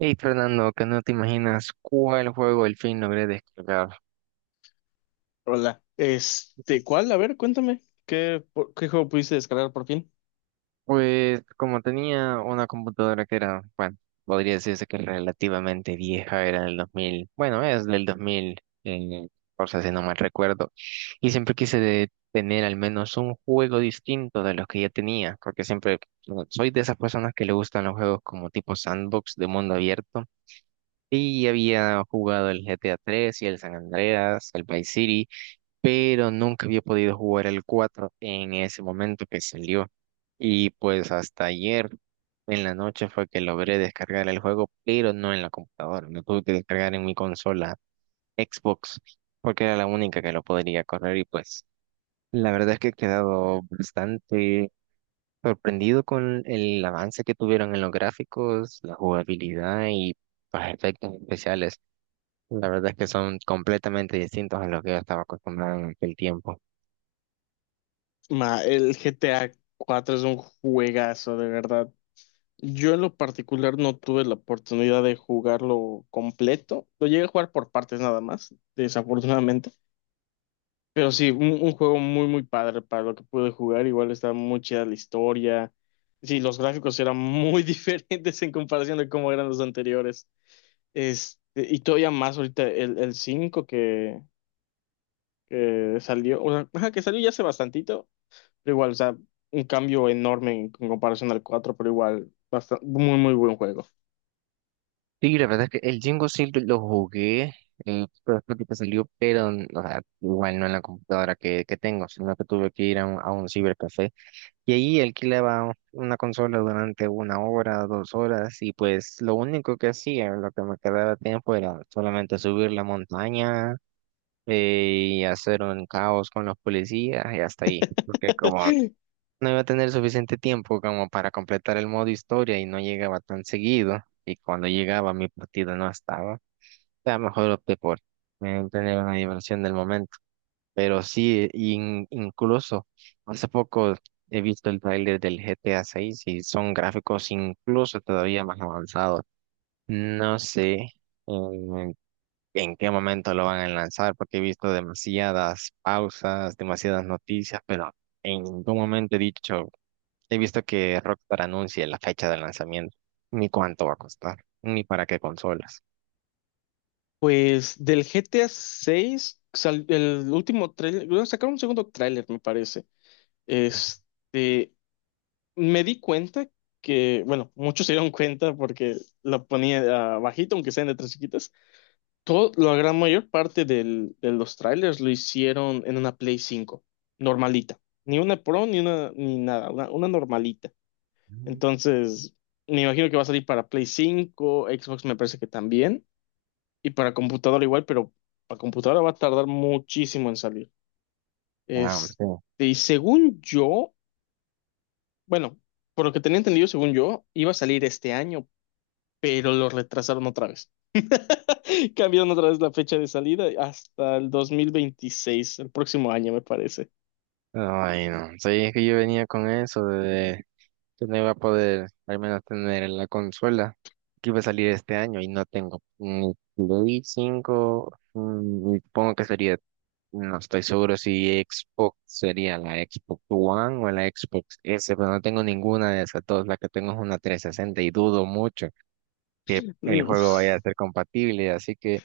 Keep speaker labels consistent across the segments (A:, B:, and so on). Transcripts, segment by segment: A: Hey Fernando, que no te imaginas cuál juego al fin logré descargar.
B: Hola. ¿Cuál? A ver, cuéntame. ¿ Qué juego pudiste descargar por fin?
A: Pues como tenía una computadora que era, bueno, podría decirse que relativamente vieja, era del 2000, bueno, es del 2014 si no mal recuerdo, y siempre quise tener al menos un juego distinto de los que ya tenía, porque siempre bueno, soy de esas personas que le gustan los juegos como tipo sandbox de mundo abierto, y había jugado el GTA 3 y el San Andreas, el Vice City, pero nunca había podido jugar el 4 en ese momento que salió. Y pues hasta ayer en la noche fue que logré descargar el juego, pero no en la computadora. Lo tuve que descargar en mi consola Xbox, porque era la única que lo podría correr. Y pues la verdad es que he quedado bastante sorprendido con el avance que tuvieron en los gráficos, la jugabilidad y los efectos especiales. La verdad es que son completamente distintos a lo que yo estaba acostumbrado en aquel tiempo.
B: Ma, el GTA cuatro es un juegazo, de verdad. Yo en lo particular no tuve la oportunidad de jugarlo completo. Lo llegué a jugar por partes nada más, desafortunadamente. Pero sí, un juego muy, muy padre para lo que pude jugar. Igual está muy chida la historia. Sí, los gráficos eran muy diferentes en comparación de cómo eran los anteriores. Este, y todavía más ahorita el 5 que salió, o sea, ajá, que salió ya hace bastantito, pero igual, o sea, un cambio enorme en comparación al cuatro, pero igual, bastante, muy, muy buen juego.
A: Sí, la verdad es que el Jingo sí lo jugué, pero creo que te salió, pero o sea, igual no en la computadora que tengo, sino que tuve que ir a a un cibercafé y ahí alquilaba una consola durante una hora, dos horas y pues lo único que hacía, lo que me quedaba tiempo era solamente subir la montaña, y hacer un caos con los policías y hasta ahí, porque como no iba a tener suficiente tiempo como para completar el modo historia y no llegaba tan seguido. Y cuando llegaba mi partida no estaba. O sea, mejor opté por tener una diversión del momento. Pero sí, incluso hace poco he visto el tráiler del GTA 6 y son gráficos incluso todavía más avanzados. No sé en, en qué momento lo van a lanzar porque he visto demasiadas pausas, demasiadas noticias, pero en ningún momento he dicho... He visto que Rockstar anuncia la fecha de lanzamiento, ni cuánto va a costar, ni para qué consolas.
B: Pues del GTA 6, el último trailer, bueno, sacaron un segundo tráiler, me parece. Este, Me di cuenta que, bueno, muchos se dieron cuenta porque lo ponía ah, bajito, aunque sean de tres chiquitas. Todo, la gran mayor parte de los trailers lo hicieron en una Play 5, normalita. Ni una Pro, ni una, ni nada, una normalita.
A: Ujú.
B: Entonces, me imagino que va a salir para Play 5, Xbox me parece que también, y para computadora igual, pero para computadora va a tardar muchísimo en salir.
A: Ah, hombre,
B: Este,
A: sí.
B: y según yo, bueno, por lo que tenía entendido, según yo, iba a salir este año, pero lo retrasaron otra vez. Cambiaron otra vez la fecha de salida hasta el 2026, el próximo año me parece.
A: Ay, no. Sí, es que yo venía con eso de que no iba a poder al menos tener la consola que iba a salir este año y no tengo ni Play 5, ni supongo que sería, no estoy seguro si Xbox sería la Xbox One o la Xbox S, pero no tengo ninguna de esas dos. La que tengo es una 360 y dudo mucho que el
B: Mm.
A: juego vaya a ser compatible, así que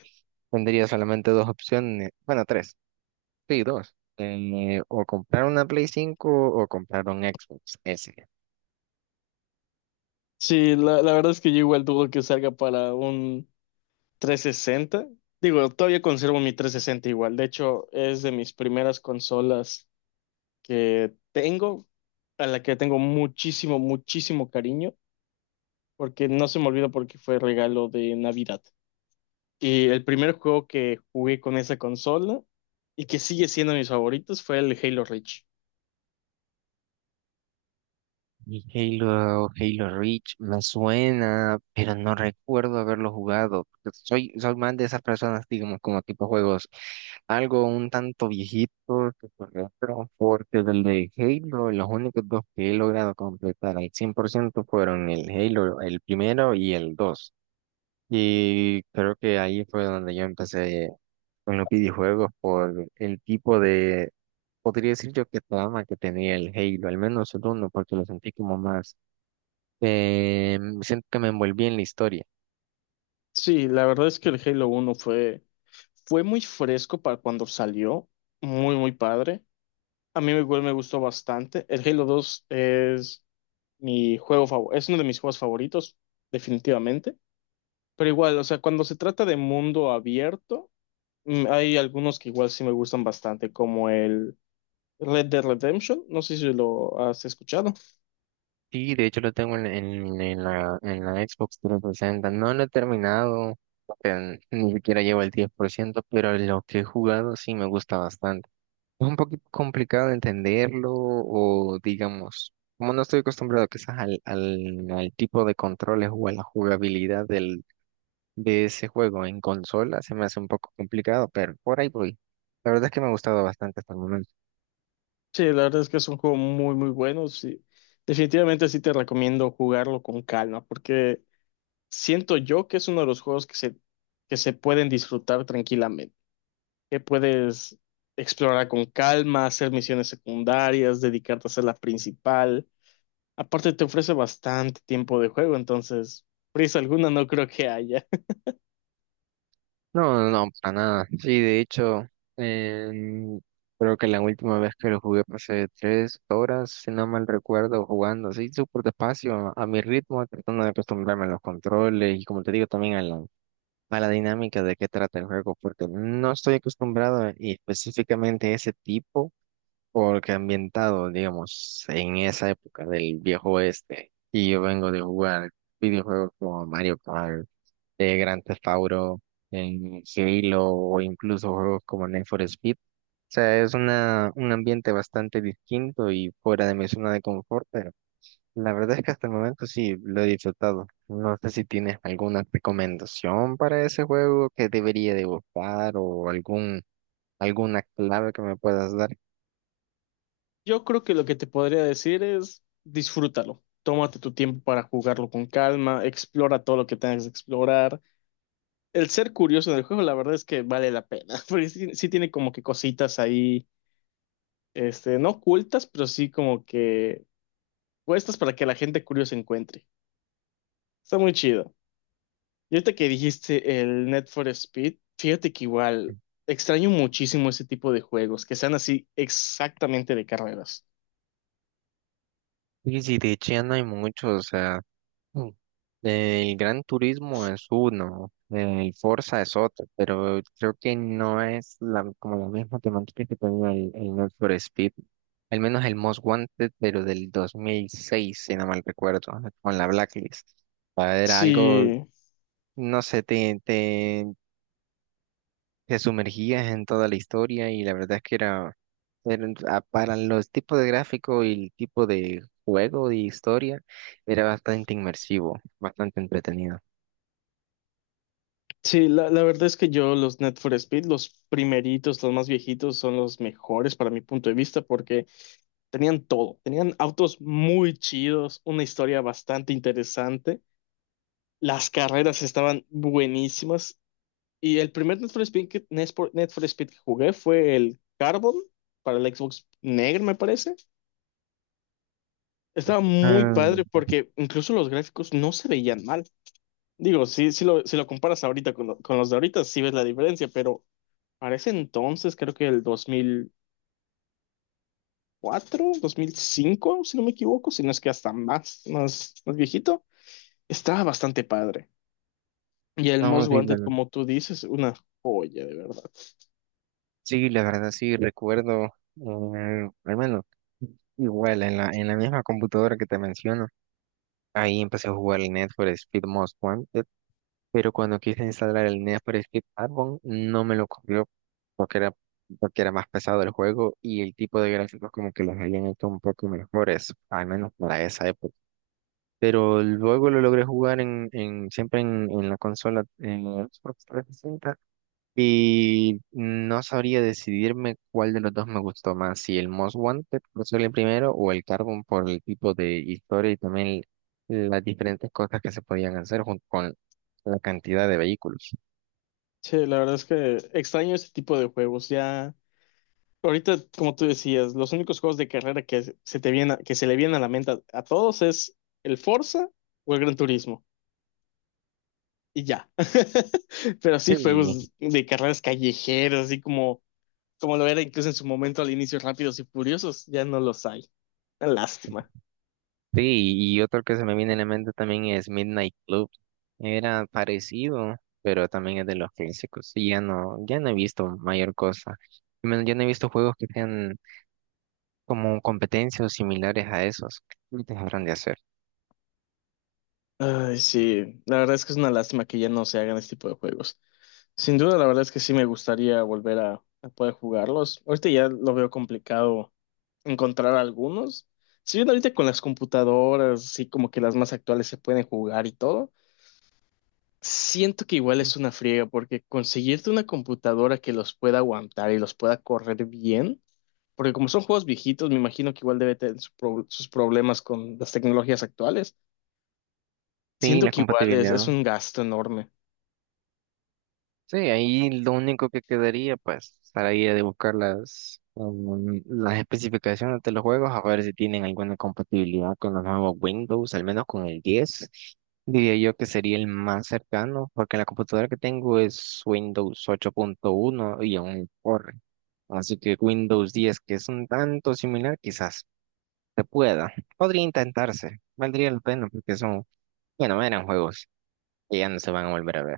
A: tendría solamente dos opciones, bueno, tres, sí, dos, o comprar una Play 5 o comprar un Xbox S.
B: Sí, la verdad es que yo igual dudo que salga para un 360. Digo, todavía conservo mi 360 igual. De hecho, es de mis primeras consolas que tengo, a la que tengo muchísimo, muchísimo cariño, porque no se me olvida porque fue regalo de Navidad. Y el primer juego que jugué con esa consola y que sigue siendo mis favoritos fue el Halo Reach.
A: Y Halo, Halo Reach me suena, pero no recuerdo haberlo jugado, porque soy más de esas personas, digamos, como tipo juegos, algo un tanto viejito, que por ejemplo, porque del de Halo, los únicos dos que he logrado completar al 100% fueron el Halo, el primero y el 2. Y creo que ahí fue donde yo empecé con los videojuegos por el tipo de, podría decir yo que trama que tenía el Halo, al menos el uno, porque lo sentí como más, eh, siento que me envolví en la historia.
B: Sí, la verdad es que el Halo uno fue, fue muy fresco para cuando salió, muy, muy padre. A mí igual me gustó bastante. El Halo 2 es mi juego favorito, es uno de mis juegos favoritos, definitivamente. Pero igual, o sea, cuando se trata de mundo abierto, mm, hay algunos que igual sí me gustan bastante, como el Red Dead Redemption. No sé si lo has escuchado.
A: Sí, de hecho lo tengo en la Xbox 360, no lo he terminado, porque ni siquiera llevo el 10% pero lo que he jugado sí me gusta bastante. Es un poquito complicado de entenderlo o digamos, como no estoy acostumbrado quizás al tipo de controles o a la jugabilidad del, de ese juego en consola, se me hace un poco complicado, pero por ahí voy. La verdad es que me ha gustado bastante hasta el momento.
B: Sí, la verdad es que es un juego muy, muy bueno. Sí. Definitivamente sí te recomiendo jugarlo con calma, porque... Siento yo que es uno de los juegos que se pueden disfrutar tranquilamente, que puedes explorar con calma, hacer misiones secundarias, dedicarte a hacer la principal. Aparte te ofrece bastante tiempo de juego, entonces prisa alguna no creo que haya.
A: No, no, no, para nada. Sí, de hecho, em, creo que la última vez que lo jugué pasé tres horas, si no mal recuerdo, jugando así súper despacio, a mi ritmo, tratando de acostumbrarme a los controles y como te digo también a la dinámica de qué trata el juego, porque no estoy acostumbrado y específicamente ese tipo, porque ambientado, digamos, en esa época del viejo oeste, y yo vengo de jugar videojuegos como Mario Kart, Grand Theft Auto, en Halo, o incluso juegos como Need for Speed. O sea, es una, un ambiente bastante distinto y fuera de mi zona de confort, pero la verdad es que hasta el momento sí lo he disfrutado. No sé si tienes alguna recomendación para ese juego que debería de buscar o algún, alguna clave que me puedas dar.
B: Yo creo que lo que te podría decir es disfrútalo, tómate tu tiempo para jugarlo con calma, explora todo lo que tengas que explorar. El ser curioso en el juego, la verdad es que vale la pena, porque sí, sí tiene como que cositas ahí, no ocultas, pero sí como que puestas para que la gente curiosa encuentre. Está muy chido. Y ahorita que dijiste el Net for Speed, fíjate que igual extraño muchísimo ese tipo de juegos, que sean así exactamente de carreras.
A: Y si de hecho no hay muchos, o sea, mm, el Gran Turismo es uno, el Forza es otro, pero creo que no es la, como la misma temática que tenía el Need for Speed, al menos el Most Wanted, pero del 2006, si no mal recuerdo, con la Blacklist. O sea, era algo,
B: Sí,
A: no sé, te sumergías en toda la historia y la verdad es que era, era para los tipos de gráfico y el tipo de juego de historia, era bastante inmersivo, bastante entretenido.
B: sí, la verdad es que yo los Net for Speed, los primeritos, los más viejitos, son los mejores para mi punto de vista porque tenían todo. Tenían autos muy chidos, una historia bastante interesante. Las carreras estaban buenísimas. Y el primer Need for Speed Need for Speed que jugué fue el Carbon para el Xbox Negro, me parece. Estaba muy
A: Ah,
B: padre porque incluso los gráficos no se veían mal. Digo, sí, si lo comparas ahorita con, con los de ahorita, sí ves la diferencia, pero para ese entonces, creo que el 2004, 2005, si no me equivoco, si no es que hasta más, más, más viejito, estaba bastante padre. Y el
A: vamos
B: Most
A: a
B: Wanted,
A: decirlo.
B: como tú dices, una joya, de verdad.
A: Sí, la verdad sí recuerdo, al menos igual en la misma computadora que te menciono, ahí empecé a jugar el Need for Speed Most Wanted, pero cuando quise instalar el Need for Speed Carbon no me lo corrió porque era más pesado el juego y el tipo de gráficos como que los habían hecho un poco mejores, al menos para esa época. Pero luego lo logré jugar en la consola, en la Xbox 360, y no sabría decidirme cuál de los dos me gustó más, si el Most Wanted por ser el primero o el Carbon por el tipo de historia y también las diferentes cosas que se podían hacer junto con la cantidad de vehículos.
B: Che, la verdad es que extraño ese tipo de juegos. Ya. Ahorita, como tú decías, los únicos juegos de carrera que se le vienen a la mente a todos es el Forza o el Gran Turismo. Y ya. Pero sí,
A: Sí.
B: juegos de carreras callejeras, así como, como lo era incluso en su momento al inicio, Rápidos y Furiosos, ya no los hay. Una lástima.
A: Sí, y otro que se me viene en la mente también es Midnight Club. Era parecido, pero también es de los clásicos. Y ya no, ya no he visto mayor cosa. Y menos, ya no he visto juegos que sean como competencias o similares a esos. ¿Qué te habrán de hacer?
B: Ay, sí, la verdad es que es una lástima que ya no se hagan este tipo de juegos. Sin duda, la verdad es que sí me gustaría volver a poder jugarlos. Ahorita ya lo veo complicado encontrar algunos. Si bien ahorita con las computadoras, así como que las más actuales se pueden jugar y todo, siento que igual es una friega porque conseguirte una computadora que los pueda aguantar y los pueda correr bien, porque como son juegos viejitos, me imagino que igual debe tener su sus problemas con las tecnologías actuales.
A: Sí,
B: Siento
A: la
B: que igual es
A: compatibilidad.
B: un gasto enorme.
A: Sí, ahí lo único que quedaría, pues, estaría de buscar las, las especificaciones de los juegos, a ver si tienen alguna compatibilidad con los nuevos Windows, al menos con el diez. Diría yo que sería el más cercano, porque la computadora que tengo es Windows ocho punto uno y aún corre. Así que Windows 10 que es un tanto similar, quizás se pueda. Podría intentarse, valdría la pena, porque son, bueno, eran juegos que ya no se van a volver a ver.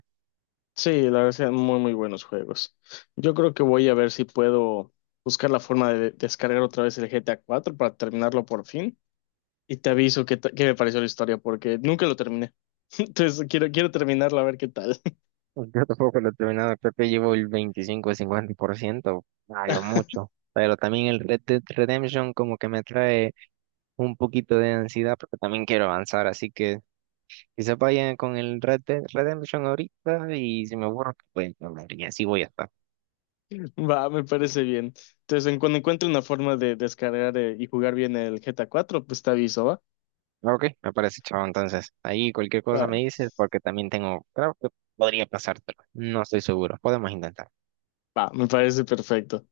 B: Sí, la verdad, son muy, muy buenos juegos. Yo creo que voy a ver si puedo buscar la forma de descargar otra vez el GTA cuatro para terminarlo por fin. Y te aviso qué me pareció la historia, porque nunca lo terminé. Entonces quiero, quiero terminarla a ver qué tal.
A: Pues, yo tampoco lo he terminado, creo que llevo el 25 o 50%, a lo mucho. Pero también el Red Dead Redemption como que me trae un poquito de ansiedad porque también quiero avanzar, así que quizá vaya con el Red Dead Redemption ahorita y si me aburro, pues hablar y así voy a estar.
B: Va, me parece bien. Entonces, en cuando encuentre una forma de descargar y jugar bien el GTA cuatro, pues te aviso, ¿va?
A: Ok, me parece chavo, entonces ahí cualquier cosa
B: Va,
A: me dices porque también tengo, creo que podría pasártelo, no estoy seguro, podemos intentar.
B: me parece perfecto.